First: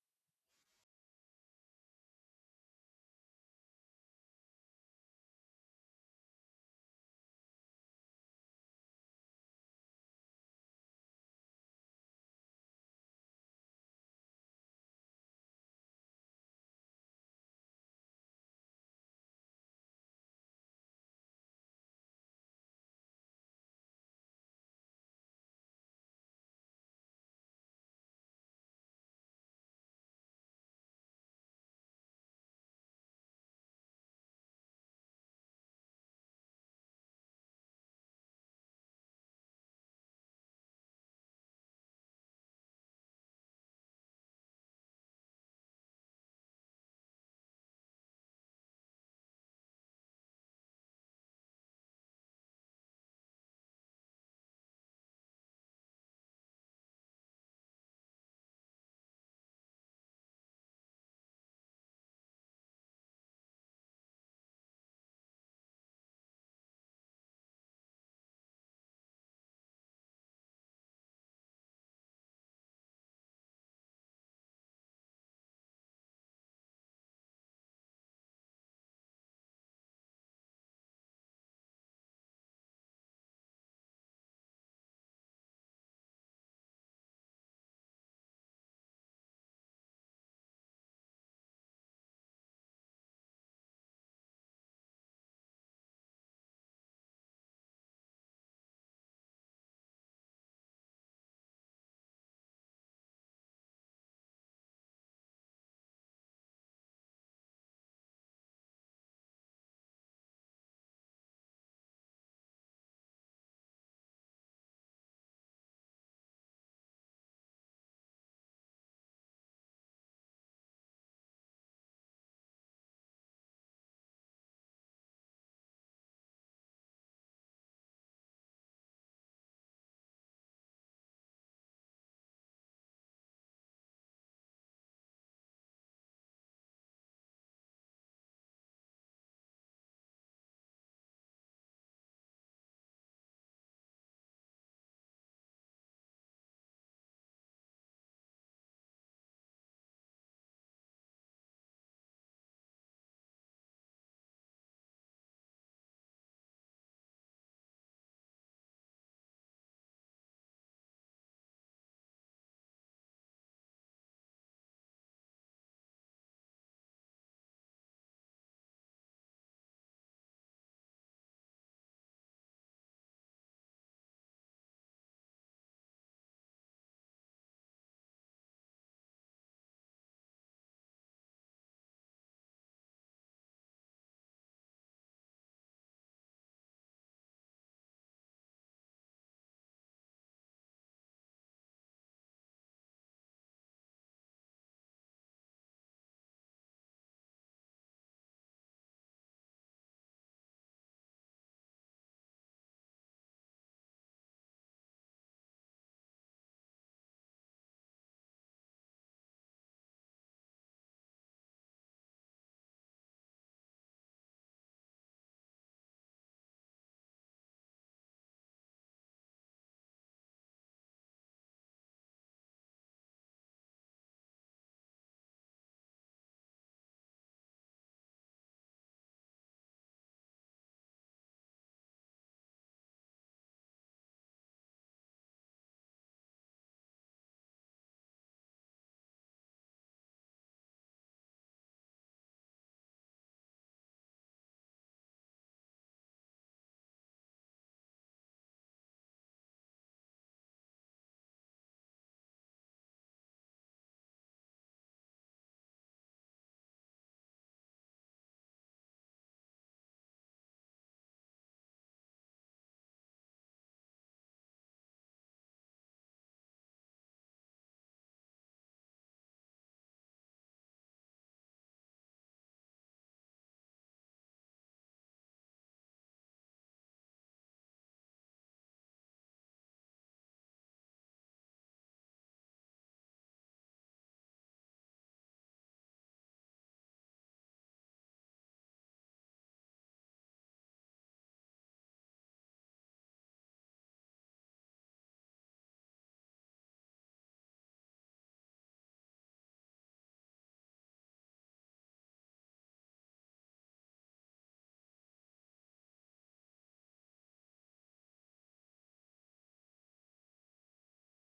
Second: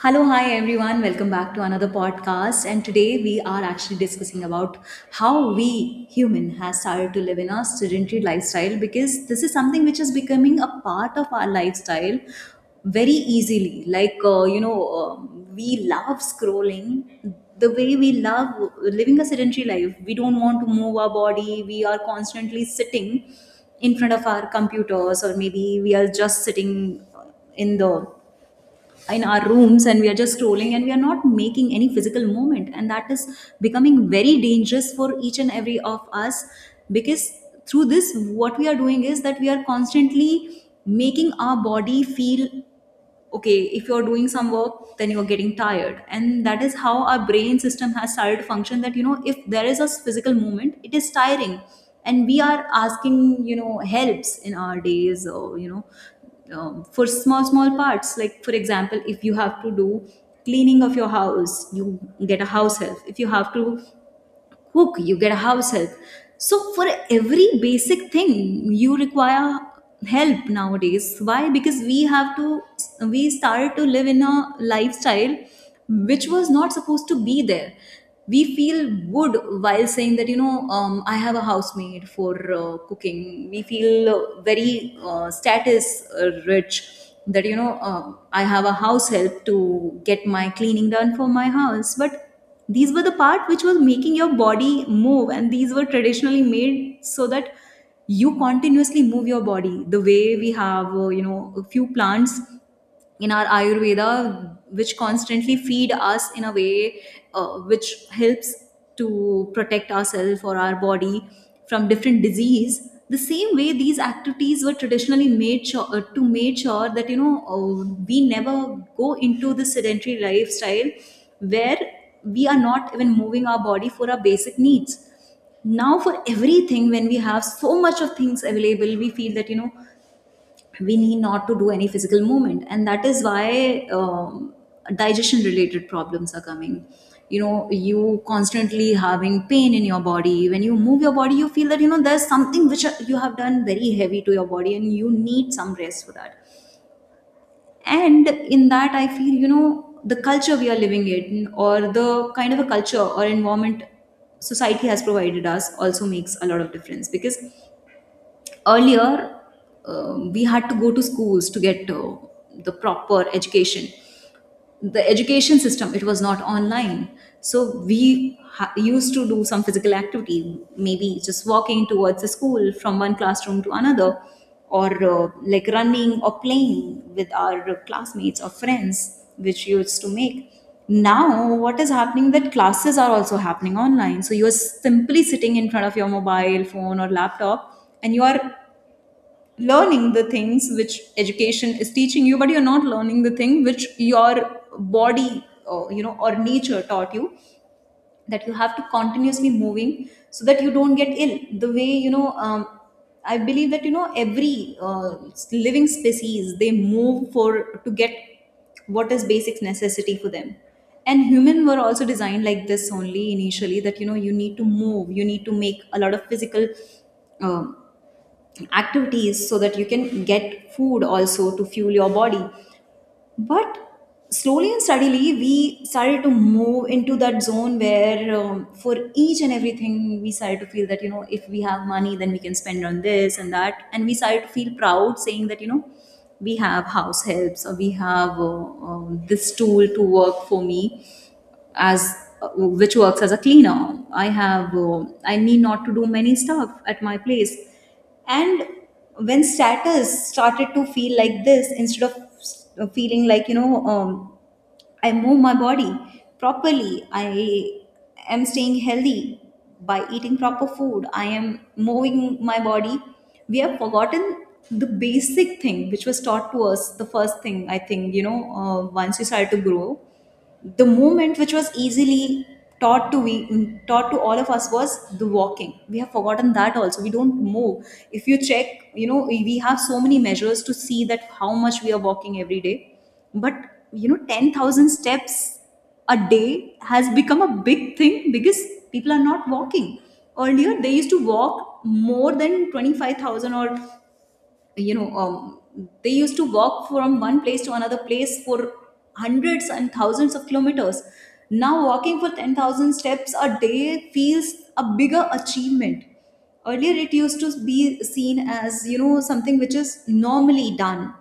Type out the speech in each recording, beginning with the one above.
Hello, hi everyone. Welcome back to another podcast. And today we are actually discussing about how we human has started to live in a sedentary lifestyle because this is something which is becoming a part of our lifestyle very easily. We love scrolling the way we love living a sedentary life. We don't want to move our body. We are constantly sitting in front of our computers, or maybe we are just sitting in the in our rooms, and we are just scrolling and we are not making any physical movement, and that is becoming very dangerous for each and every of us because through this, what we are doing is that we are constantly making our body feel okay. If you're doing some work, then you're getting tired, and that is how our brain system has started to function, that you know, if there is a physical movement, it is tiring. And we are asking, you know, helps in our days, or you know, for small small parts. Like for example, if you have to do cleaning of your house, you get a house help. If you have to cook, you get a house help. So for every basic thing, you require help nowadays. Why? Because we have to, We started to live in a lifestyle which was not supposed to be there. We feel good while saying that, I have a housemaid for cooking. We feel very status rich, that, I have a house help to get my cleaning done for my house. But these were the part which was making your body move, and these were traditionally made so that you continuously move your body. The way we have you know, a few plants in our ayurveda which constantly feed us in a way which helps to protect ourselves or our body from different disease, the same way these activities were traditionally made sure, to make sure that, you know, we never go into the sedentary lifestyle where we are not even moving our body for our basic needs. Now, for everything, when we have so much of things available, we feel that, you know, we need not to do any physical movement, and that is why digestion related problems are coming. You know, you constantly having pain in your body. When you move your body, you feel that, you know, there's something which you have done very heavy to your body and you need some rest for that. And in that, I feel, you know, the culture we are living in, or the kind of a culture or environment society has provided us, also makes a lot of difference. Because earlier, we had to go to schools to get the proper education. The education system, it was not online. So we used to do some physical activity, maybe just walking towards the school from one classroom to another, or like running or playing with our classmates or friends, which you used to make. Now, what is happening that classes are also happening online. So you are simply sitting in front of your mobile phone or laptop and you are learning the things which education is teaching you, but you're not learning the thing which your body, or you know, or nature taught you, that you have to continuously moving so that you don't get ill. The way you know, I believe that, you know, every living species, they move for to get what is basic necessity for them. And human were also designed like this only initially, that you know, you need to move, you need to make a lot of physical um, activities so that you can get food also to fuel your body. But slowly and steadily, we started to move into that zone where for each and everything we started to feel that, you know, if we have money, then we can spend on this and that. And we started to feel proud saying that, you know, we have house helps, or we have this tool to work for me as which works as a cleaner. I have I need not to do many stuff at my place. And when status started to feel like this, instead of feeling like, I move my body properly, I am staying healthy by eating proper food. I am moving my body. We have forgotten the basic thing which was taught to us. The first thing, I think, you know, once you start to grow, the movement which was easily taught to all of us was the walking. We have forgotten that also. We don't move. If you check, you know, we have so many measures to see that how much we are walking every day. But you know, 10,000 steps a day has become a big thing because people are not walking. Earlier they used to walk more than 25,000, or you know, they used to walk from one place to another place for hundreds and thousands of kilometers. Now walking for 10,000 steps a day feels a bigger achievement. Earlier it used to be seen as, you know, something which is normally done.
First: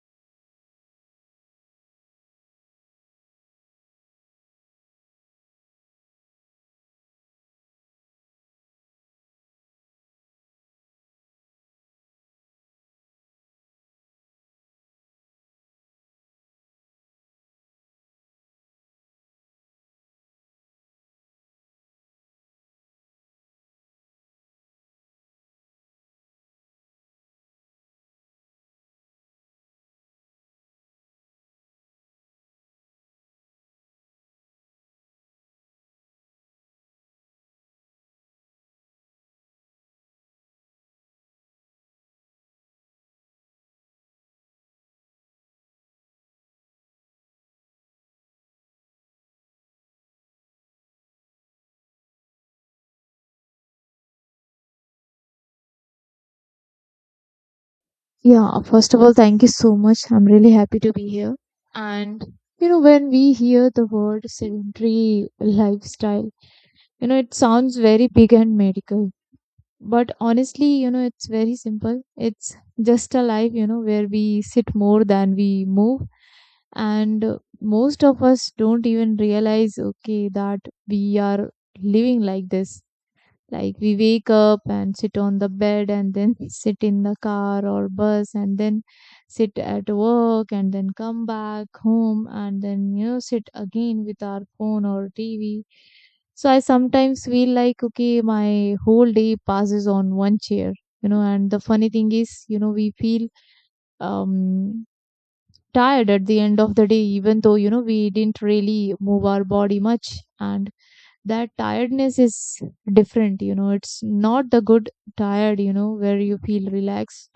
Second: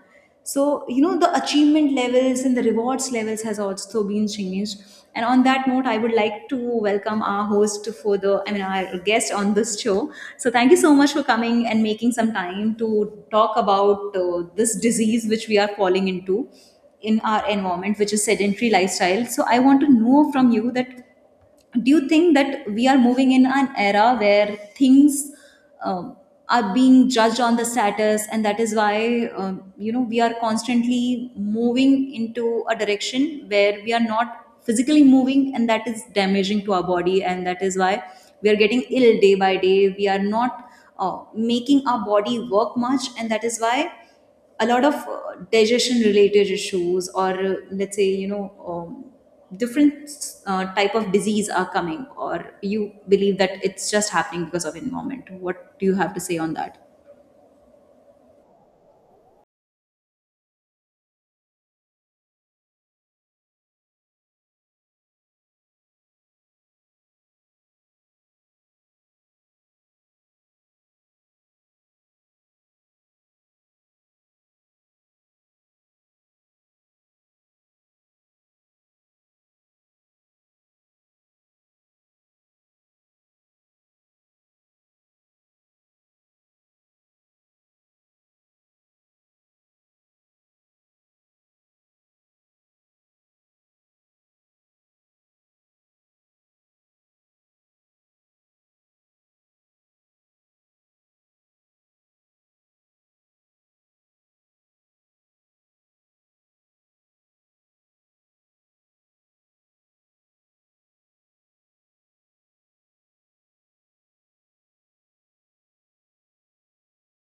So you know, the achievement levels and the rewards levels has also been changed. And on that note, I would like to welcome our host for the, I mean our guest on this show. So thank you so much for coming and making some time to talk about this disease which we are falling into in our environment, which is sedentary lifestyle. So I want to know from you that do you think that we are moving in an era where things um, are being judged on the status, and that is why, you know, we are constantly moving into a direction where we are not physically moving, and that is damaging to our body, and that is why we are getting ill day by day. We are not making our body work much, and that is why a lot of digestion related issues, or let's say, you know, um, different type of disease are coming. Or you believe that it's just happening because of environment? What do you have to say on that? Yeah, first of all, thank you so much. I'm really happy to be here. And, you know, when we hear the word sedentary lifestyle, you know, it sounds very big and medical. But honestly, you know, it's very simple. It's just a life, you know, where we sit more than we move. And most of us don't even realize, okay, that we are living like this like we wake up and sit on the bed and then sit in the car or bus and then sit at work and then come back home and then, you know, sit again with our phone or TV. So I sometimes feel like, okay, my whole day passes on one chair, you know, and the funny thing is, you know, we feel um tired at the end of the day, even though, you know, we didn't really move our body much. And that tiredness is different, you know, it's not the good tired, you know, where you feel relaxed.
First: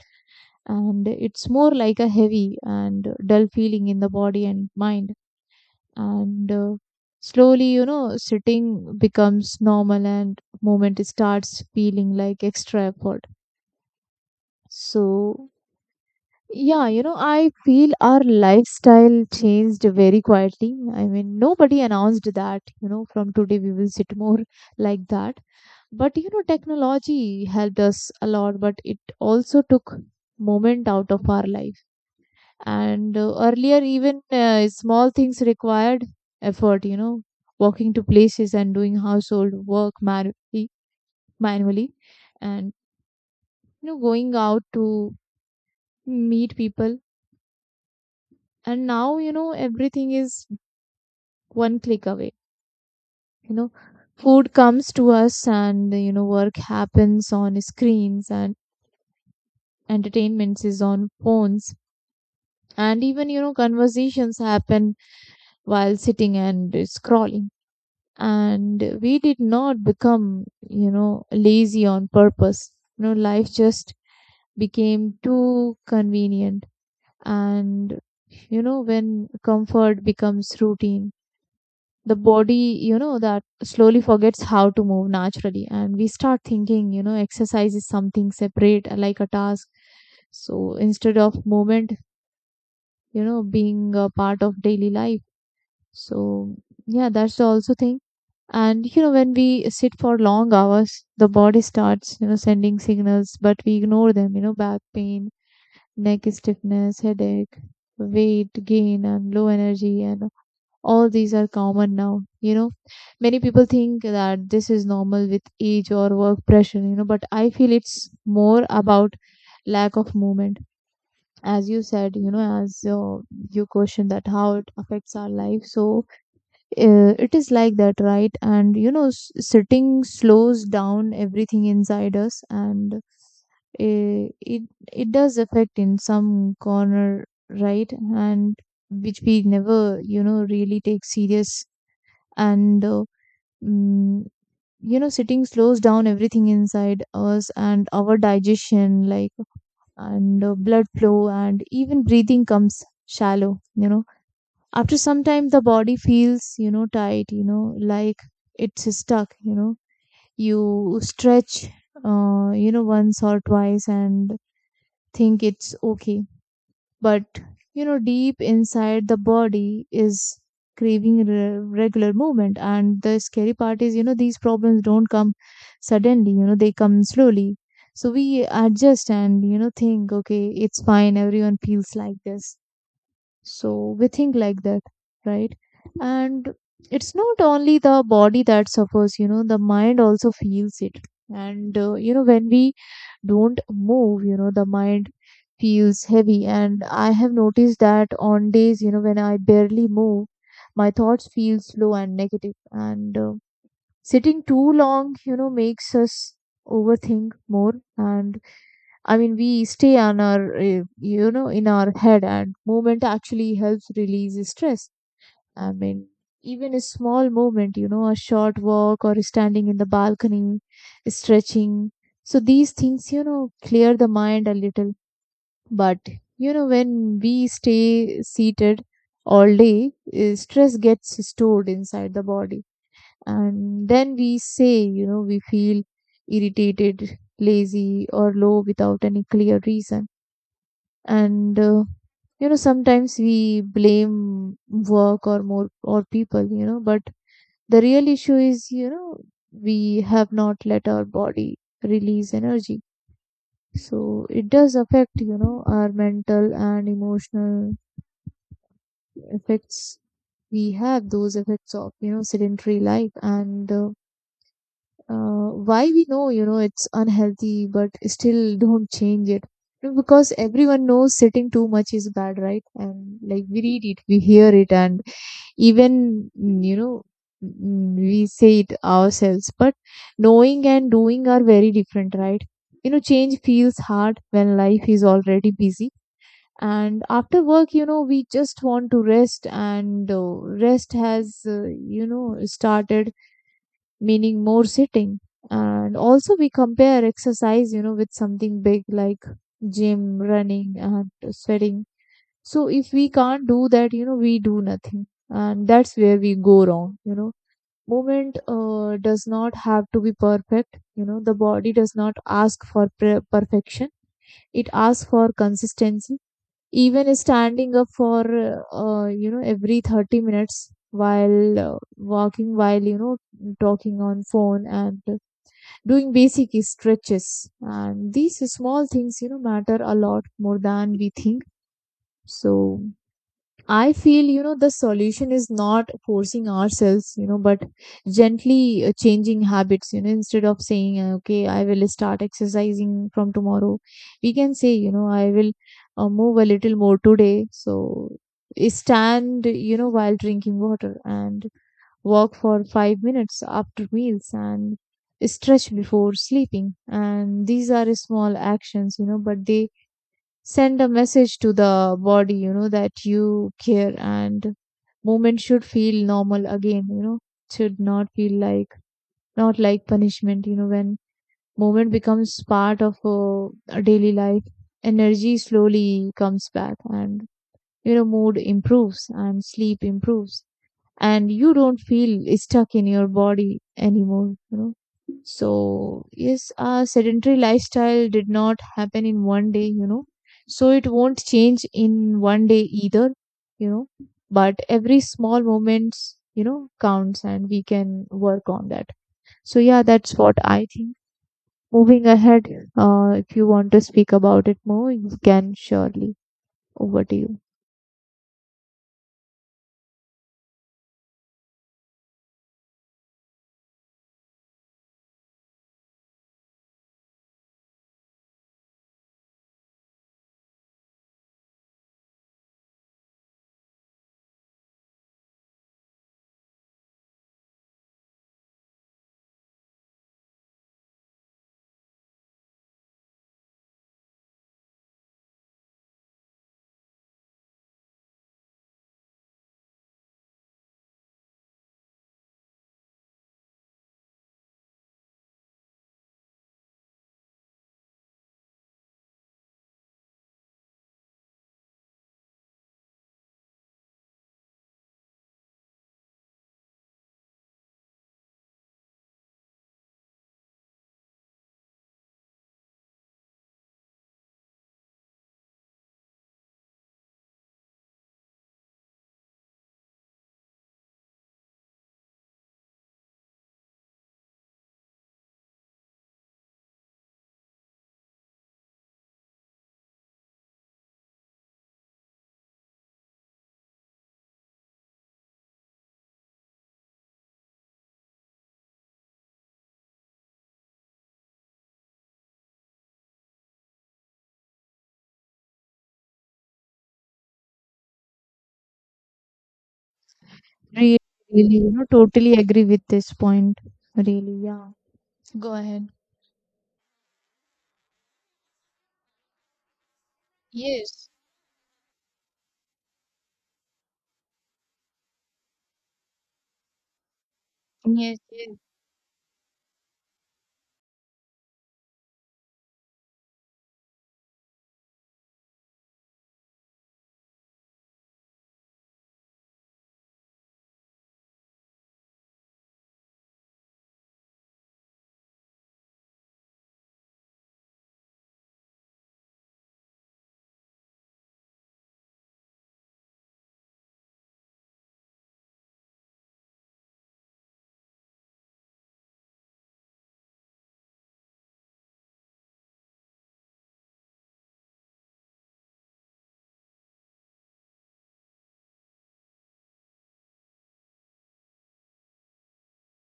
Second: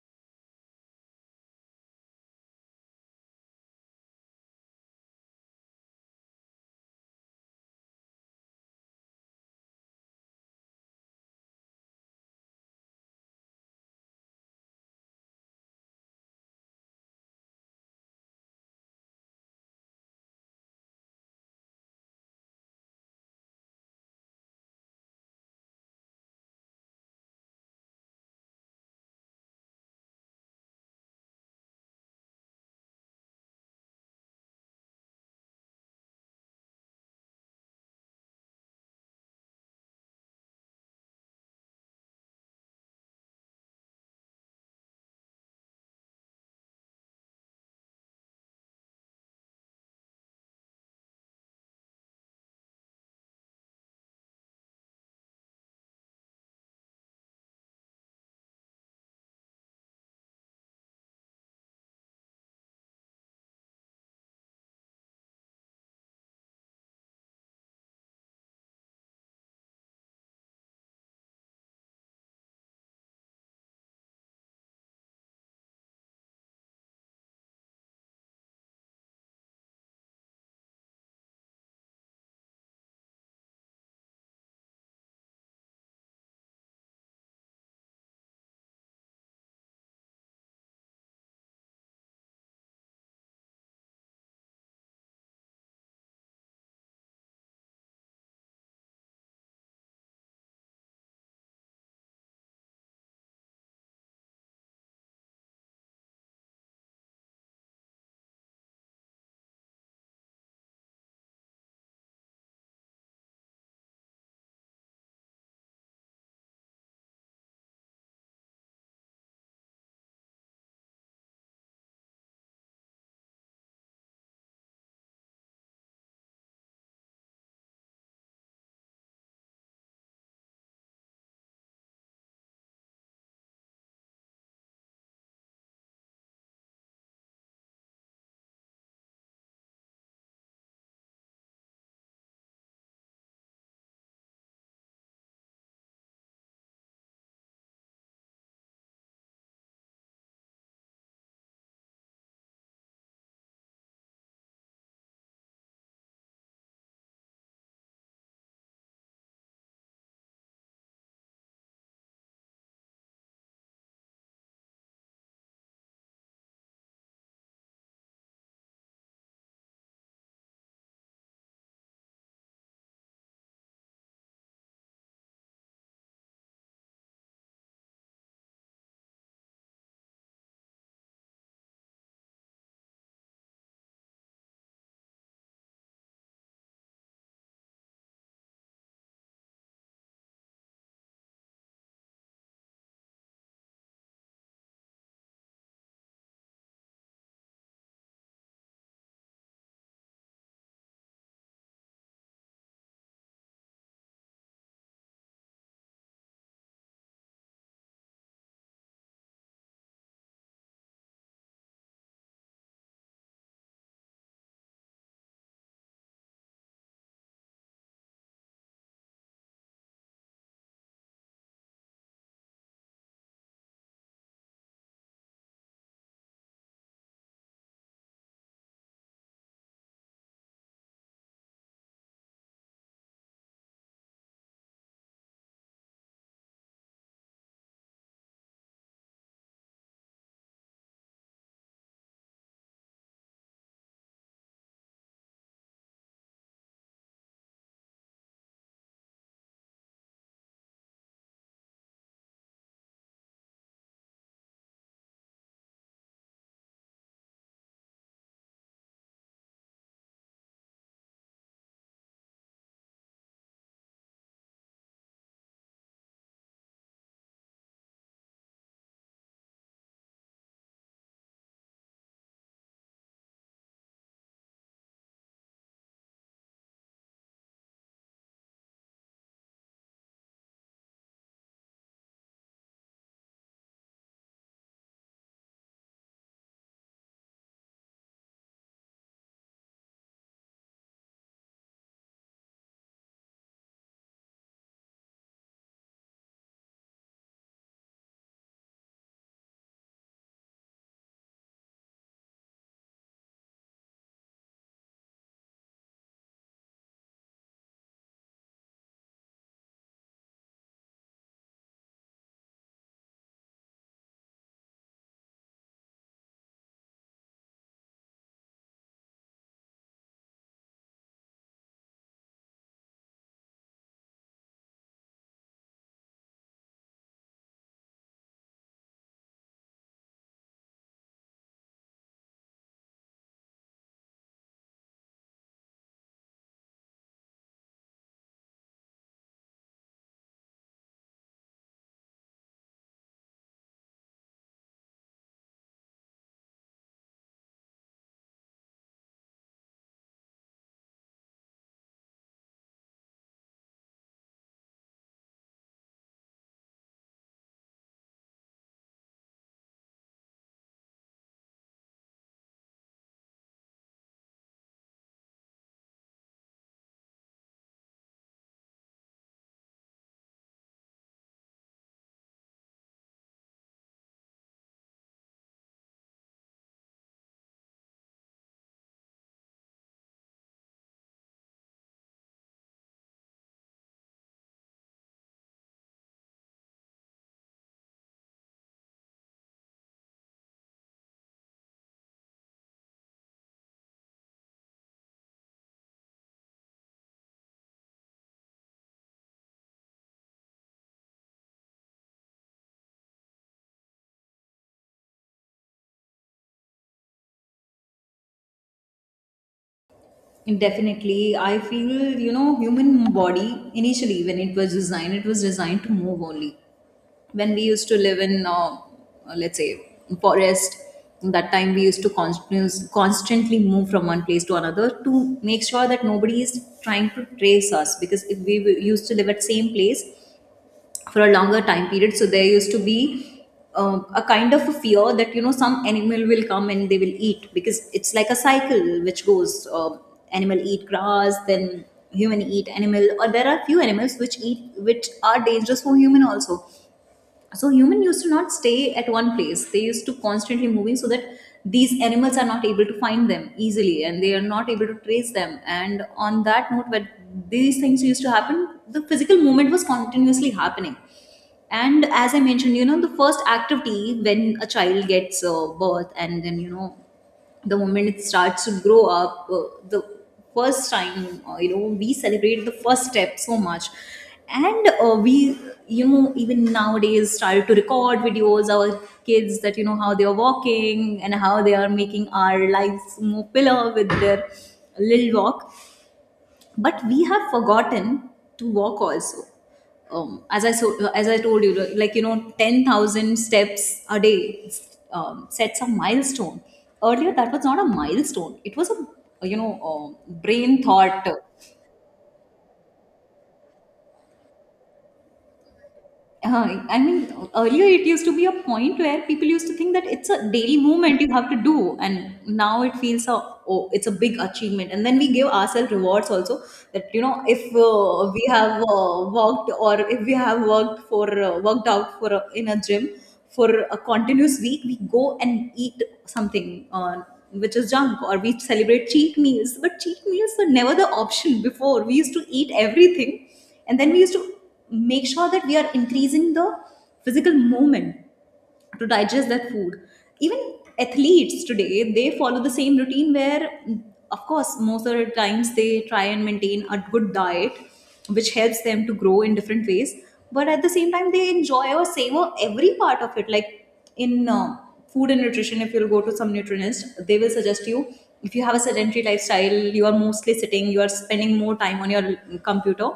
And it's more like a heavy and dull feeling in the body and mind. And slowly, you know, sitting becomes normal and movement starts feeling like extra effort. So, yeah, you know, I feel our lifestyle changed very quietly. I mean, nobody announced that, you know, from today we will sit more like that. But, you know, technology helped us a lot, but it also took moment out of our life. And earlier, even small things required effort, you know, walking to places and doing household work manually, manually and, you know, going out to meet people. And now, you know, everything is one click away. You know, food comes to us and, you know, work happens on screens and entertainments is on phones. And even, you know, conversations happen while sitting and scrolling. And we did not become, you know, lazy on purpose. You know, life just became too convenient. And, you know, when comfort becomes routine, the body, you know, that slowly forgets how to move naturally, and we start thinking, you know, exercise is something separate, like a task. So instead of movement, you know, being a part of daily life, so yeah, that's the also thing. And you know, when we sit for long hours, the body starts, you know, sending signals, but we ignore them. You know, back pain, neck stiffness, headache, weight gain, and low energy, and all these are common now, you know. Many people think that this is normal with age or work pressure, you know, but I feel it's more about lack of movement. As you said, you know, as you questioned that, how it affects our life. So it is like that, right? And you know, sitting slows down everything inside us, and it, it does affect in some corner, right? And which we never, you know, really take serious. and uh, mm, you know, sitting slows down everything inside us, and our digestion, like, and blood flow and even breathing comes shallow, you know. After some time, the body feels, you know, tight, you know, like it's stuck, you know. You stretch you know, once or twice and think it's okay. But you know, deep inside, the body is craving regular movement. And the scary part is, you know, these problems don't come suddenly, you know, they come slowly. So we adjust and, you know, think okay, it's fine, everyone feels like this. So we think like that, right? And it's not only the body that suffers, you know, the mind also feels it. And, you know, when we don't move, you know, the mind feels heavy. And I have noticed that on days, you know, when I barely move, my thoughts feel slow and negative. And sitting too long, you know, makes us overthink more. And I mean, we stay on our, you know, in our head, and movement actually helps release stress. I mean, even a small movement, you know, a short walk or standing in the balcony, stretching. So these things, you know, clear the mind a little. But, you know, when we stay seated all day, stress gets stored inside the body. And then we say, you know, we feel irritated, lazy, or low without any clear reason. And you know, sometimes we blame work or more or people, you know, but the real issue is, you know, we have not let our body release energy. So it does affect, you know, our mental and emotional effects. We have those effects of, you know, sedentary life. And why we know, you know, it's unhealthy but still don't change it. You know, because everyone knows sitting too much is bad, right? And like we read it, we hear it, and you know, we say it ourselves, but knowing and doing are very different, right? You know, change feels hard when life is already busy. And after work, you know, we just want to rest. And rest has, you know, started meaning more sitting. And also, we compare exercise, you know, with something big like gym, running, and sweating. So, if we can't do that, you know, we do nothing. And that's where we go wrong, you know. Movement does not have to be perfect, you know. The body does not ask for perfection, it asks for consistency. Even standing up for, you know, every 30 minutes, while walking, while, you know, talking on phone, and doing basic stretches, and these small things, you know, matter a lot more than we think. So I feel, you know, the solution is not forcing ourselves, you know, but gently changing habits, you know. Instead of saying, okay, I will start exercising from tomorrow, we can say, you know, I will move a little more today. So stand, you know, while drinking water, and walk for 5 minutes after meals, and stretch before sleeping. And these are small actions, you know, but they send a message to the body, you know, that you care. And movement should feel normal again, you know, should not feel like, not like punishment, you know. When movement becomes part of a daily life, energy slowly comes back, and, you know, mood improves, and sleep improves, and you don't feel stuck in your body anymore, you know. So yes, a sedentary lifestyle did not happen in one day, you know, so it won't change in one day either, you know. But every small moments, you know, counts, and we can work on that. So yeah, that's what I think. Moving ahead, if you want to speak about it more, you can surely. Over to you. Definitely, I feel, you know, human body initially when it was designed to move only. When we used to live in, let's say forest, that time we used to constantly move from one place to another to make sure that nobody is trying to trace us. Because if we used to live at same place for a longer time period, so there used to be a kind of a fear that, you know, some animal will come and they will eat. Because it's like a cycle which goes, animal eat grass, then human eat animal, or there are few animals which eat, which are dangerous for human also. So human used to not stay at one place. They used to constantly moving so that these animals are not able to find them easily and they are not able to trace them. And on that note, when these things used to happen, the physical movement was continuously happening. And as I mentioned, you know, the first activity when a child gets birth, and then you know, the moment it starts to grow up, the first time, you know, we celebrate the first step so much. And we, you know, even nowadays started to record videos our kids, that you know, how they are walking and how they are making our lives more pillar with their little walk. But we have forgotten to walk also. As I, so as I told you, like you know, 10,000 steps a day sets a milestone. Earlier that was not a milestone. It was a, brain Really, thought. really, you know, totally agree with this point. Really, yeah. Go ahead. I mean, earlier it used to be a point where people used to think that it's a daily Yes. movement you have to do, and now it feels a, oh, it's a big achievement. And then we give ourselves rewards also, that you know, if Yes. We Yes. have worked or if we have worked for worked out for a, in a gym for a continuous week, we go and eat something which is junk, or we celebrate cheat meals. But cheat meals were never the option before. We used to eat everything, and then we used to make sure that we are increasing the physical movement to digest that food. Even athletes today, they follow the same routine where, of course, most of the times they try and maintain a good diet which helps them to grow in different ways, but at the same time they enjoy or savor every part of it. Like in food and nutrition, if you'll go to some nutritionist, they will suggest you, if you have a sedentary lifestyle, you are mostly sitting, you are spending more time on your computer,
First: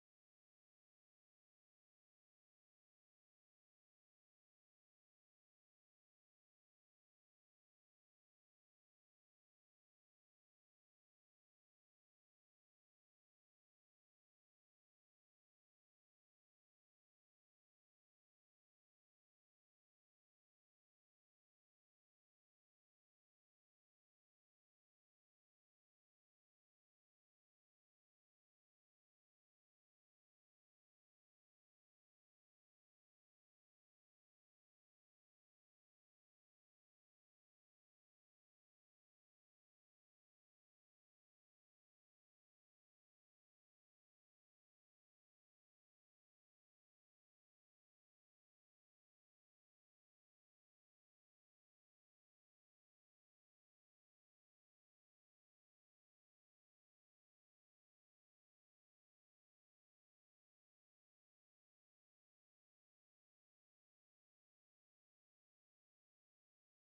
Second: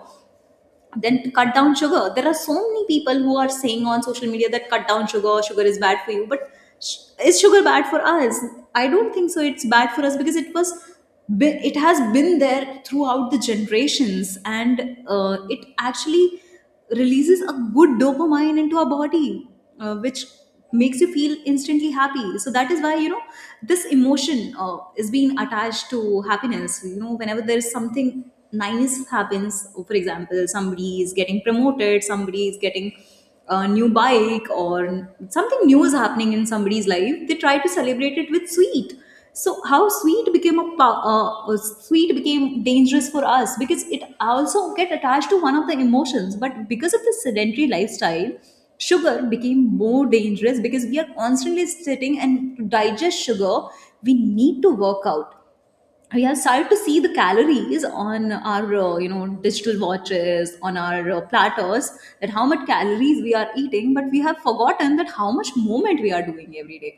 then to cut down sugar. There are so many people who are saying on social media that cut down sugar, sugar is bad for you, but sh- is sugar bad for us? I don't think so it's bad for us, because it was it has been there throughout the generations, and it actually releases a good dopamine into our body, which makes you feel instantly happy. So that is why, you know, this emotion is being attached to happiness. You know, whenever there is something nice happens, for example, somebody is getting promoted, somebody is getting a new bike, or something new is happening in somebody's life, they try to celebrate it with sweet. So how sweet became a sweet became dangerous for us, because it also get attached to one of the emotions. But because of the sedentary lifestyle, sugar became more dangerous because we are constantly sitting, and to digest sugar, we need to work out. We have started to see the calories on our you know, digital watches, on our platters, that how much calories we are eating, but we have forgotten that how much movement we are doing every day.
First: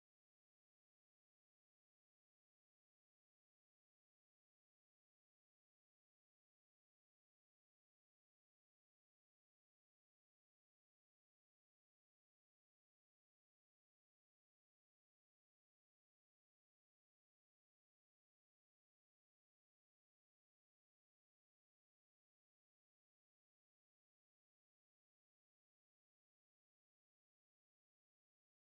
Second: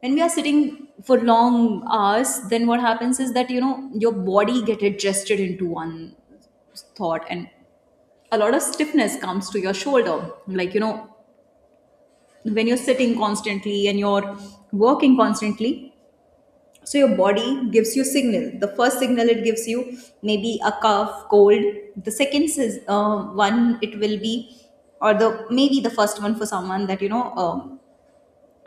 When we are sitting for long hours, then what happens is that, you know, your body get adjusted into one thought, and a lot of stiffness comes to your shoulder, like, you know, when you're sitting constantly and you're working constantly, so your body gives you signal. The first signal it gives you maybe a cough cold. The second is one it will be, or the maybe the first one for someone, that you know,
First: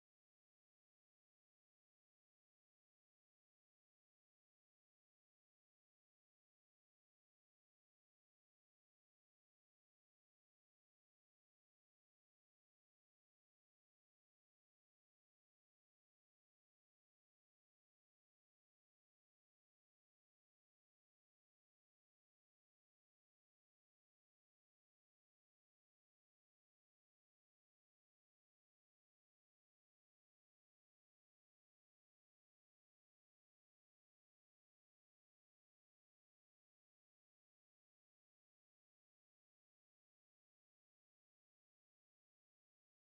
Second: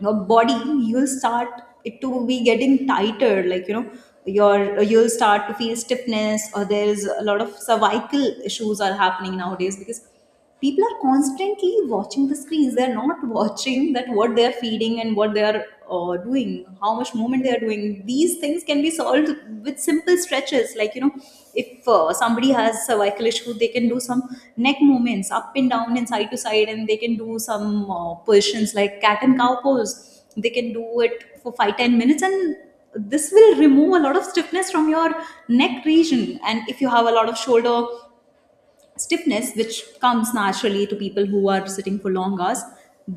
your body, you'll start it to be getting tighter, like, you know, your you'll start to feel stiffness, or there's a lot of cervical issues are happening nowadays, because people are constantly watching the screens, they're not watching that what they're feeding, and what they're doing, how much movement they're doing. These things can be solved with simple stretches, like, you know, if somebody has cervical issue, they can do some neck movements up and down and side to side, and they can do some positions like cat and cow pose. They can do it for 5 10 minutes, and this will remove a lot of stiffness from your neck region. And if you have a lot of shoulder stiffness, which comes naturally to people who are sitting for long hours,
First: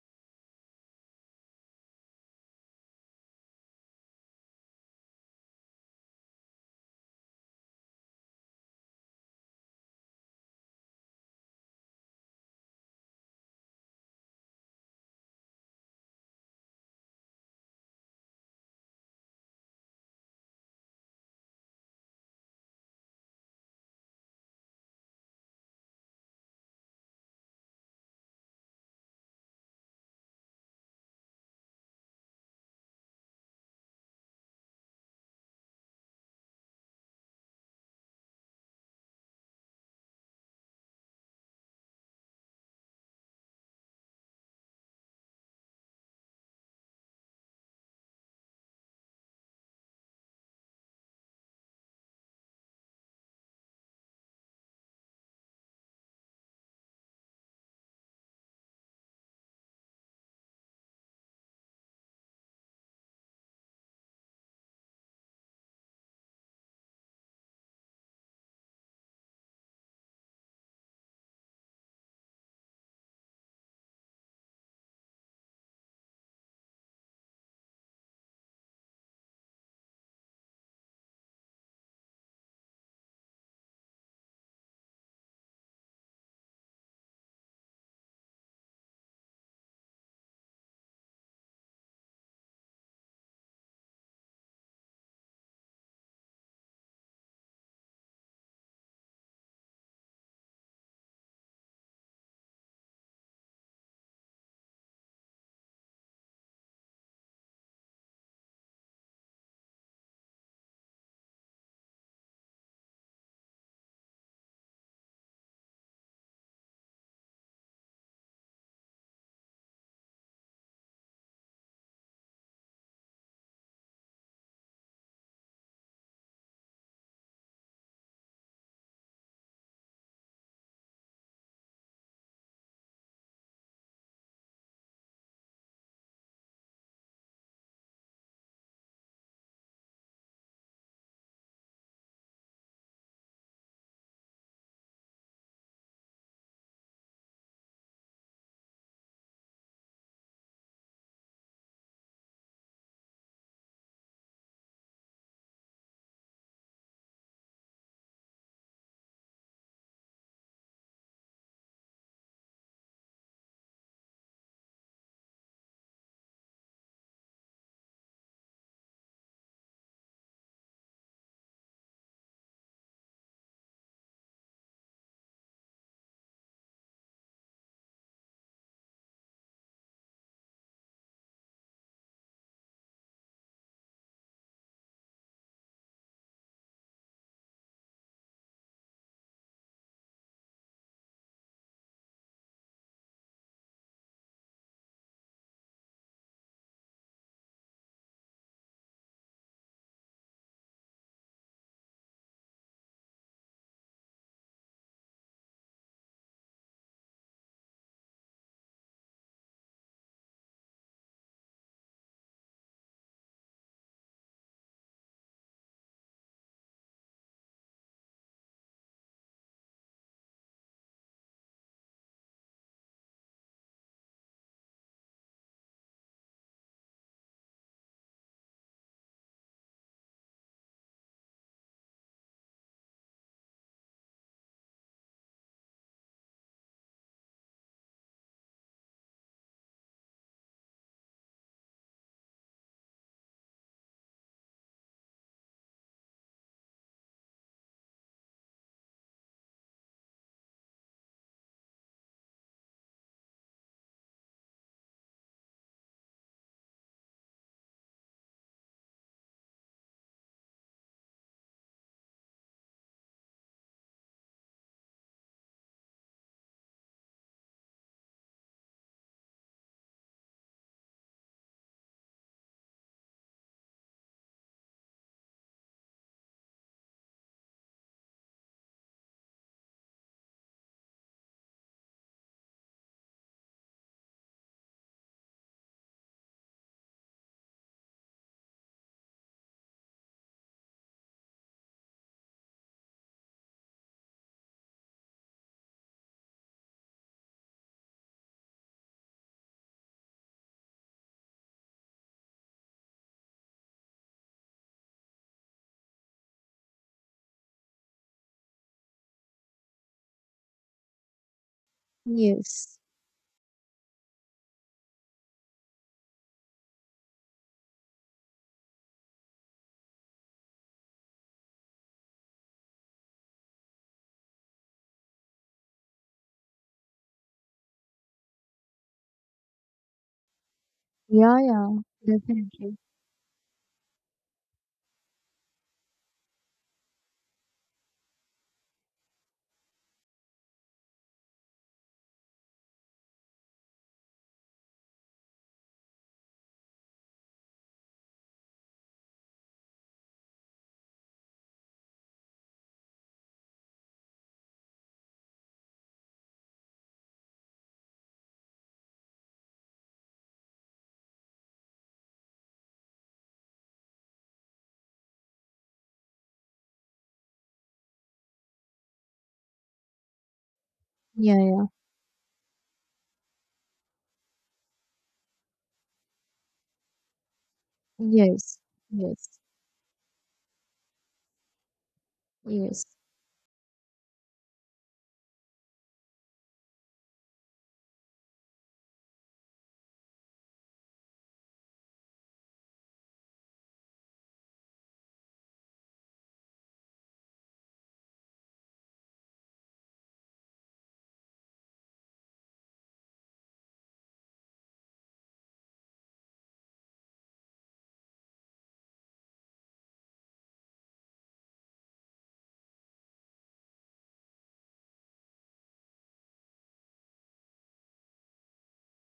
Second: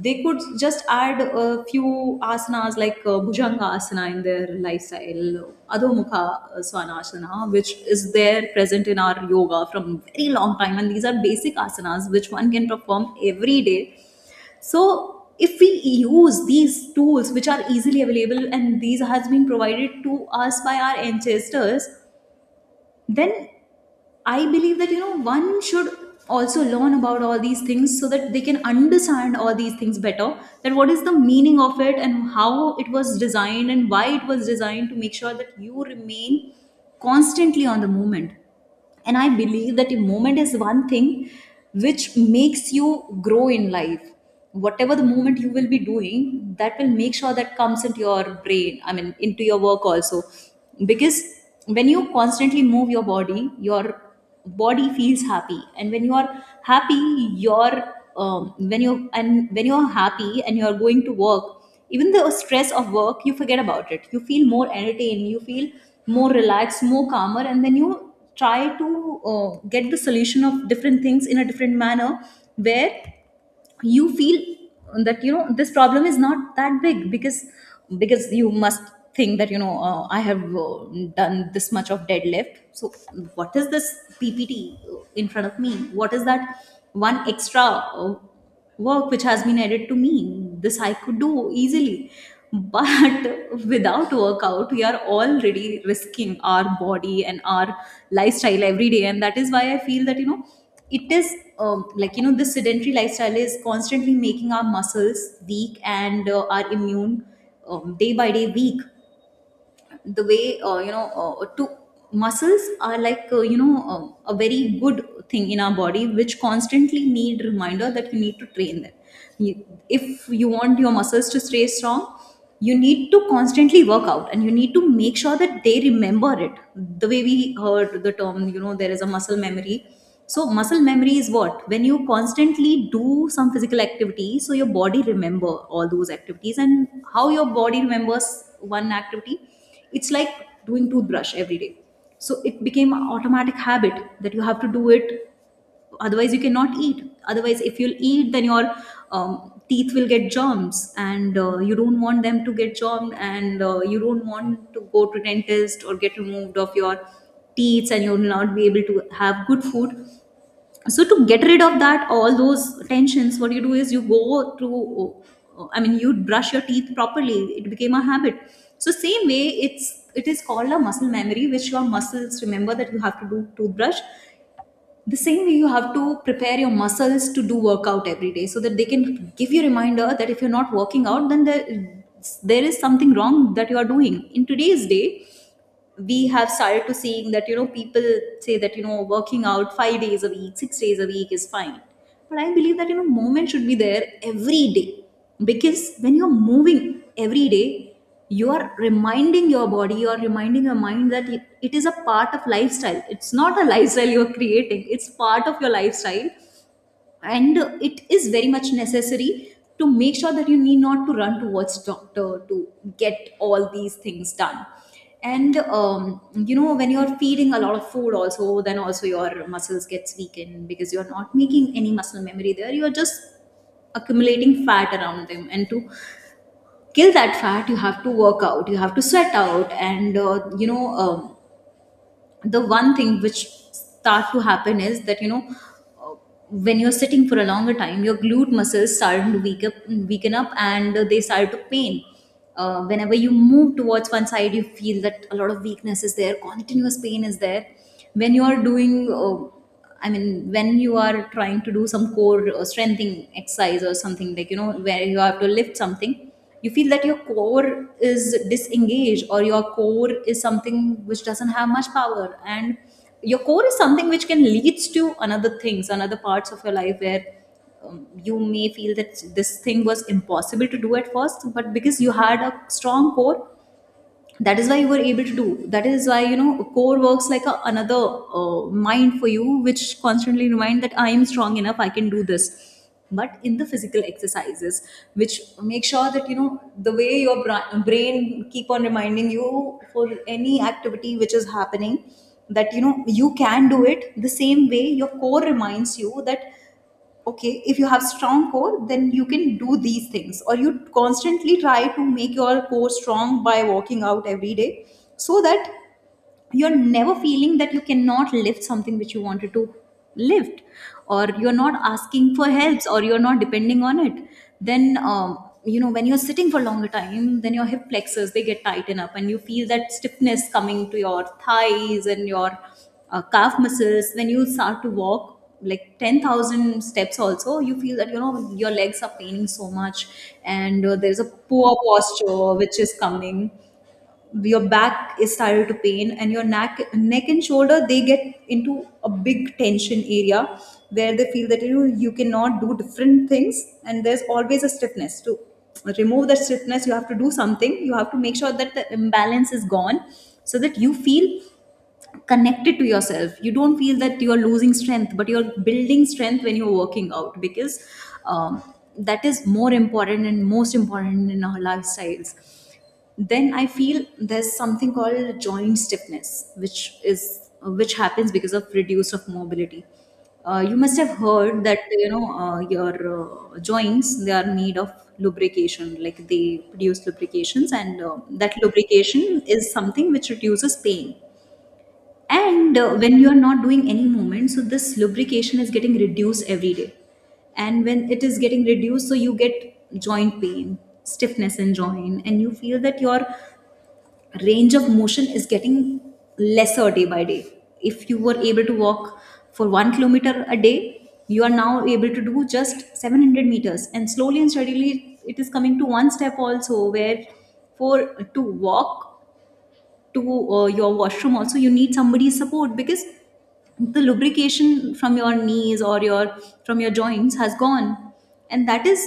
they could just add a few asanas like bhujanga asana in their lifestyle, adhomukha svanasana, which is there present in our yoga from very long time, and these are basic asanas which one can perform every day. So if we use these tools which are easily available, and these has been provided to us by our ancestors, then I believe that, you know, one should also learn about all these things, so that they can understand all these things better, that what is the meaning of it, and how it was designed, and why it was designed, to make sure that you remain constantly on the movement. And I believe that a moment is one thing which makes you grow in life. Whatever the movement you will be doing, that will make sure that comes into your brain, I mean, into your work also, because when you constantly move your body, your body feels happy, and when you are happy, you're when you, and when you're happy and you're going to work, even the stress of work, you forget about it, you feel more entertained, you feel more relaxed, more calmer, and then you try to get the solution of different things in a different manner, where you feel that, you know, this problem is not that big, because you must think that, you know, I have done this much of deadlift. So what is this ppt in front of me? What is that one extra uh, work which has been added to me? This I could do easily. But without workout, we are already risking our body and our lifestyle every day, and that is why I feel that, you know, it is like, you know, this sedentary lifestyle is constantly making our muscles weak, and our immune day by day weak. The way you know, to muscles are like, you know, a very good thing in our body, which constantly need reminder that you need to train them. If you want your muscles to stay strong, you need to constantly work out, and you need to make sure that they remember it. The way we heard the term, you know, there is a muscle memory. So muscle memory is what, when you constantly do some physical activity, so your body remember all those activities. And how your body remembers one activity? It's like doing toothbrush every day. So it became an automatic habit that you have to do it. Otherwise, you cannot eat. Otherwise, if you'll eat, then your teeth will get germs, and you don't want them to get germed, and you don't want to go to dentist or get removed of your teeth, and you'll not be able to have good food. So to get rid of that all those tensions, what you do is you go to, I mean, you brush your teeth properly. It became a habit. So same way it is called a muscle memory, which your muscles remember that you have to do toothbrush. The same way you have to prepare your muscles to do workout every day, so that they can give you a reminder that if you're not working out, then there is something wrong that you are doing. In today's day, we have started to seeing that, you know, people say that, you know, working out 5 days a week, 6 days a week is fine, but I believe that, you know, movement should be there every day, because when you're moving every day, you are reminding your body, you are reminding your mind that it is a part of lifestyle, it's not a lifestyle you're creating, it's part of your lifestyle, and it is very much necessary, to make sure that you need not to run towards doctor to get all these things done. And you know, when you're feeding a lot of food also, then also your muscles gets weakened, because you're not making any muscle memory there, you're just accumulating fat around them, and to kill that fat, you have to work out, you have to sweat out, and you know, the one thing which start to happen is that, you know, uh, when you're sitting for a longer time, your glute muscles start to weaken up, and they start to pain. Whenever you move towards one side, you feel that a lot of weakness is there, continuous pain is there. When you are doing I mean, when you are trying to do some core or strengthening exercise, or something like, you know, where you have to lift something, you feel that your core is disengaged, or your core is something which doesn't have much power. And your core is something which can leads to another things, another parts of your life where you may feel that this thing was impossible to do at first, but because you had a strong core, that is why you were able to do that is why you know core works like another mind for you which constantly remind that I am strong enough I can do this but in the physical exercises which make sure that you know the way your brain keep on reminding you for any activity which is happening that you know you can do it the same way your core reminds you that okay if you have strong core then you can do these things or you constantly try to make your core strong by working out every day so that you're never feeling that you cannot lift something which you wanted to lift or you're not asking for Yes. helps or you're not depending on it. Then, you know, when you're sitting for longer time then your hip flexors they get tighten up and you feel that stiffness coming to your thighs and your calf muscles when you start to walk like 10,000 steps also you feel that you know your legs are paining so much. And there's a Yeah, yeah, poor posture definitely. which is coming. Your back is started to pain and your neck and shoulder they get into a big tension area where they feel that you know, you cannot do different things and there's always a stiffness. To remove that stiffness you have to do something. You have to make sure that the imbalance is gone so that you feel connected to yourself. You don't feel that you're losing strength but you're building strength when you're working out because um, that is more important and most important in our lifestyles. Then I feel there's something called joint stiffness which is which happens because of reduced of mobility. You must have Yeah, heard yeah. that you know your joints they are made of lubrication like they produce lubrications and that Yes. Yes. lubrication is something which reduces pain. And Yes. When you are not doing any movement so this lubrication is getting reduced every day. And when it is getting reduced so you get joint pain, stiffness in joint and you feel that your range of motion is getting lesser day by day. If you were able to walk for 1 kilometer a day you are now able to do just 700 meters and slowly and steadily it is coming to one step also where for to walk to your washroom also you need somebody's support because the lubrication from your knees or your from your joints has gone. And that is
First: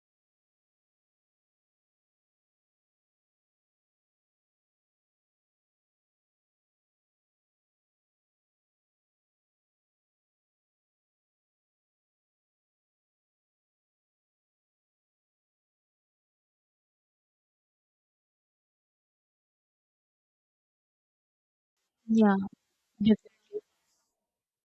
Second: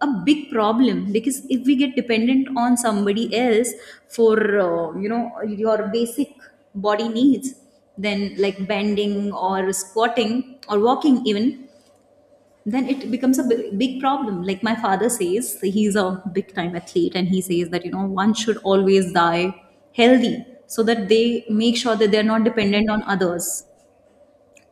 a big problem because if we get dependent on somebody else for you know your basic body needs then like bending or squatting or walking even then it becomes a big problem. Like my father says he's a big time athlete and he says that you know one should always die healthy so that they make sure that they're Yeah, not dependent on definitely. others.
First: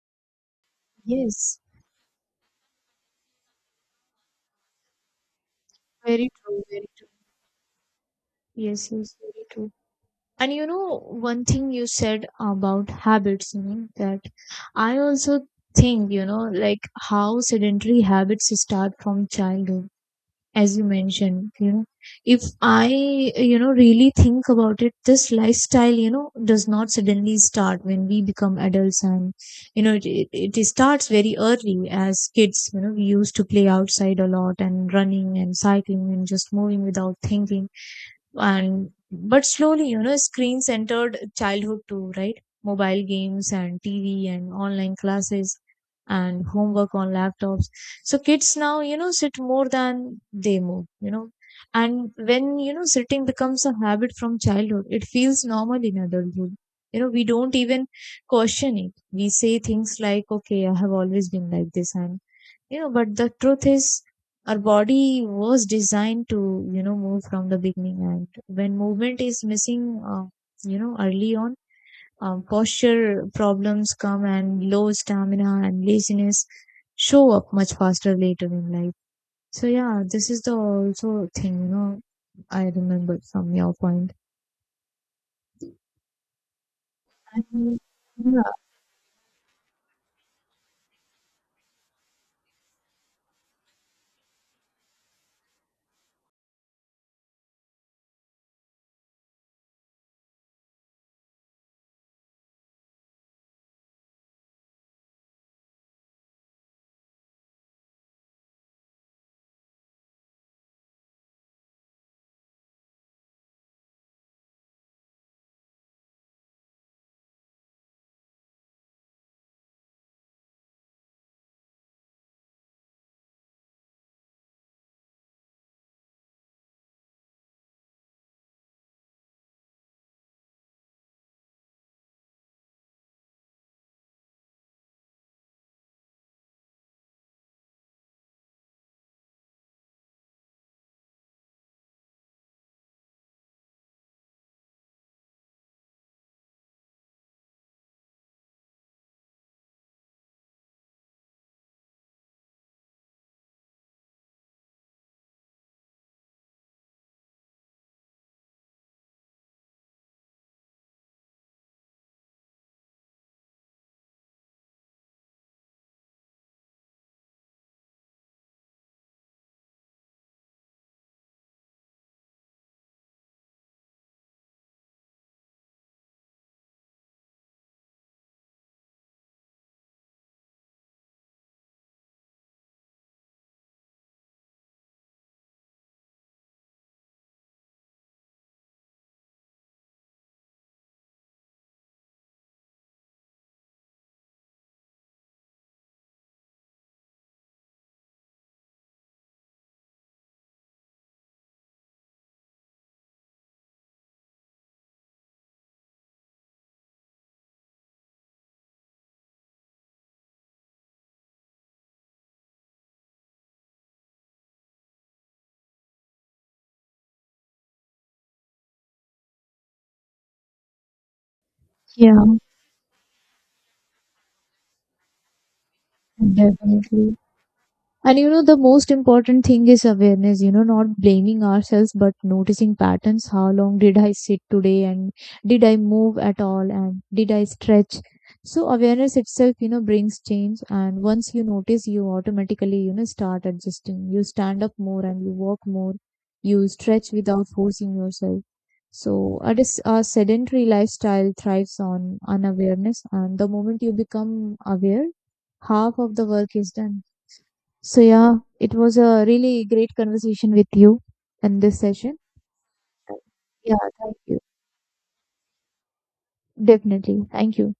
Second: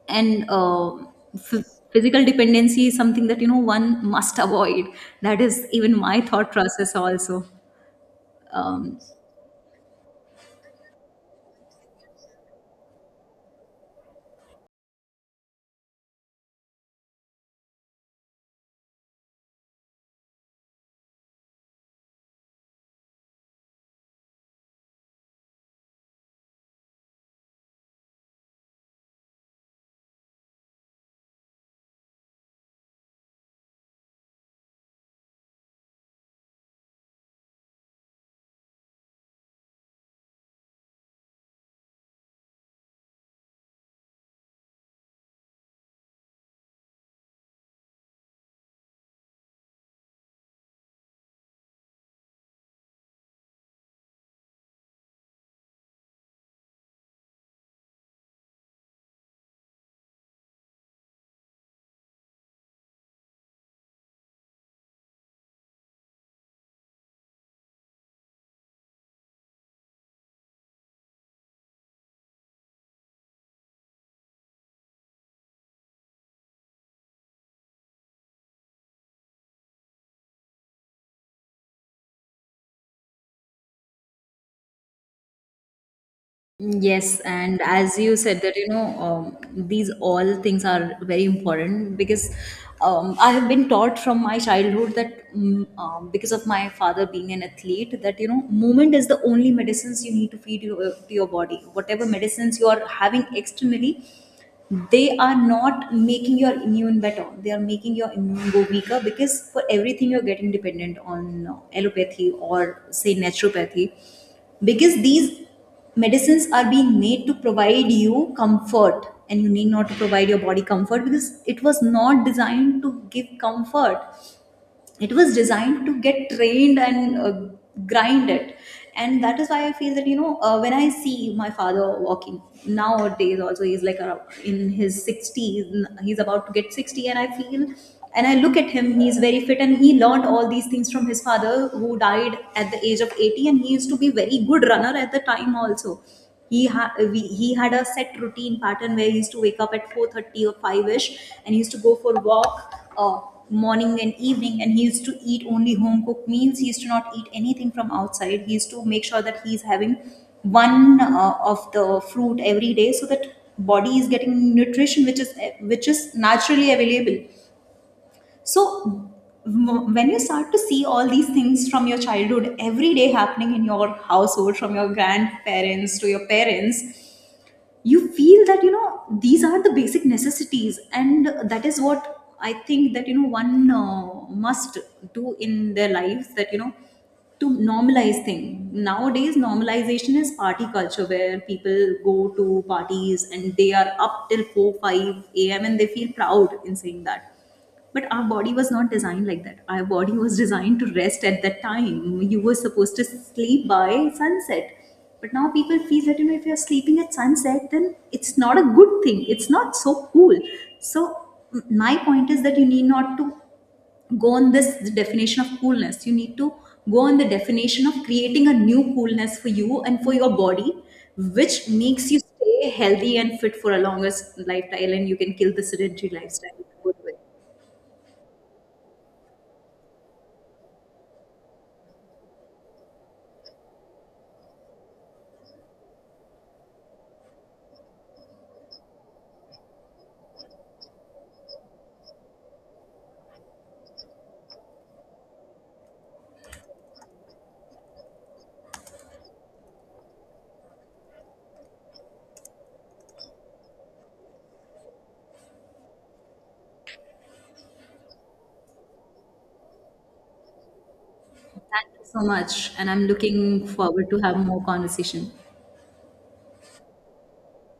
And Yes. f- physical dependency is something that you know one must avoid. That is even my Very thought true, very process true. also. Yes, um, yes, very true. And you know, one thing you said about habits, you know, that I also think, you know, like how sedentary habits start from childhood. As you mentioned, you know, if I, you know, really think about it, this lifestyle, you know, does not suddenly start when we become adults. And you know, it starts very early. As kids, you know, we used to play outside a lot, and running and cycling and just moving without thinking. And but slowly, you know, screen centered childhood too, right? Mobile games and TV and online classes and homework on laptops. So kids now, you know, sit more than they move, you know. And when, you know, sitting becomes a habit from childhood, it feels normal in adulthood. You know, we don't even question it. We say things like okay, I have always been like this. And you know, but the truth is, our body was designed to, you know, move from the beginning. And when movement is missing, uh, you know, early on, posture problems come, and low stamina and laziness show up much faster later in life. So yeah, this is the also thing, you know, I remembered from your point. Yes, and Mhm. as you said Yeah. that, you know, these all things are very important because I have been taught from my childhood that because of my father being an athlete, that, you know, movement is the only medicines you need to feed your, to your body. Whatever medicines you are having externally, they are not making your immune better. They are making your immune go weaker because for everything you're getting dependent on allopathy or say naturopathy because these medicines are being made to provide you comfort and you need not to provide your body comfort because it was not designed to give comfort. It was designed to get trained and grind it. And that is why I feel that you know when I see my father walking nowadays also he's like around in his 60s. He's about to get 60 and I feel and I look at him he's very fit and he learned all these things from his father who died at the age of 80 and he used to be very good runner at the time also. he ha he had a set routine pattern where he used to wake up at 4:30 or 5ish and he used to go for walk morning and evening and he used to eat only home cooked meals. He used to not eat anything from outside. He used to make sure that he's having one of the fruit every day so that body is getting nutrition which is naturally available. So when you start to see all these things from your childhood every day happening in your household from your grandparents to your parents you feel that you know these are the basic necessities. And that is what I think that you know one must do in their lives that you know to normalize thing nowadays. Normalization is party culture where people go to parties and they are up till 4 5 a.m and they feel proud in saying that. But our body was not designed like that. Our body was designed to rest at that time. You were supposed to sleep by sunset. But now people feel that you know if you're sleeping at sunset then it's not a good thing, it's not so cool. So my point is that you need not to go on this definition of coolness. You need to go on the definition of creating a new coolness for you and for your body which makes Yeah, you stay healthy and fit for a longer lifestyle. And you can kill the sedentary lifestyle in a good way. definitely. And you know, the most important thing is awareness, you know, not blaming ourselves, but noticing patterns. How long did I sit today? And did I move at all? And did I stretch? So awareness itself, you know, brings change. And once you notice, you automatically, you know, start adjusting. You stand up more and you walk more. You stretch without forcing yourself. So a, a sedentary lifestyle thrives on unawareness. And the moment you become aware, half of the work is done. So, yeah, it was a really great conversation with you in this Thank you session. so much, and I'm looking Yeah, forward thank to have you. more conversation. Definitely. Thank you.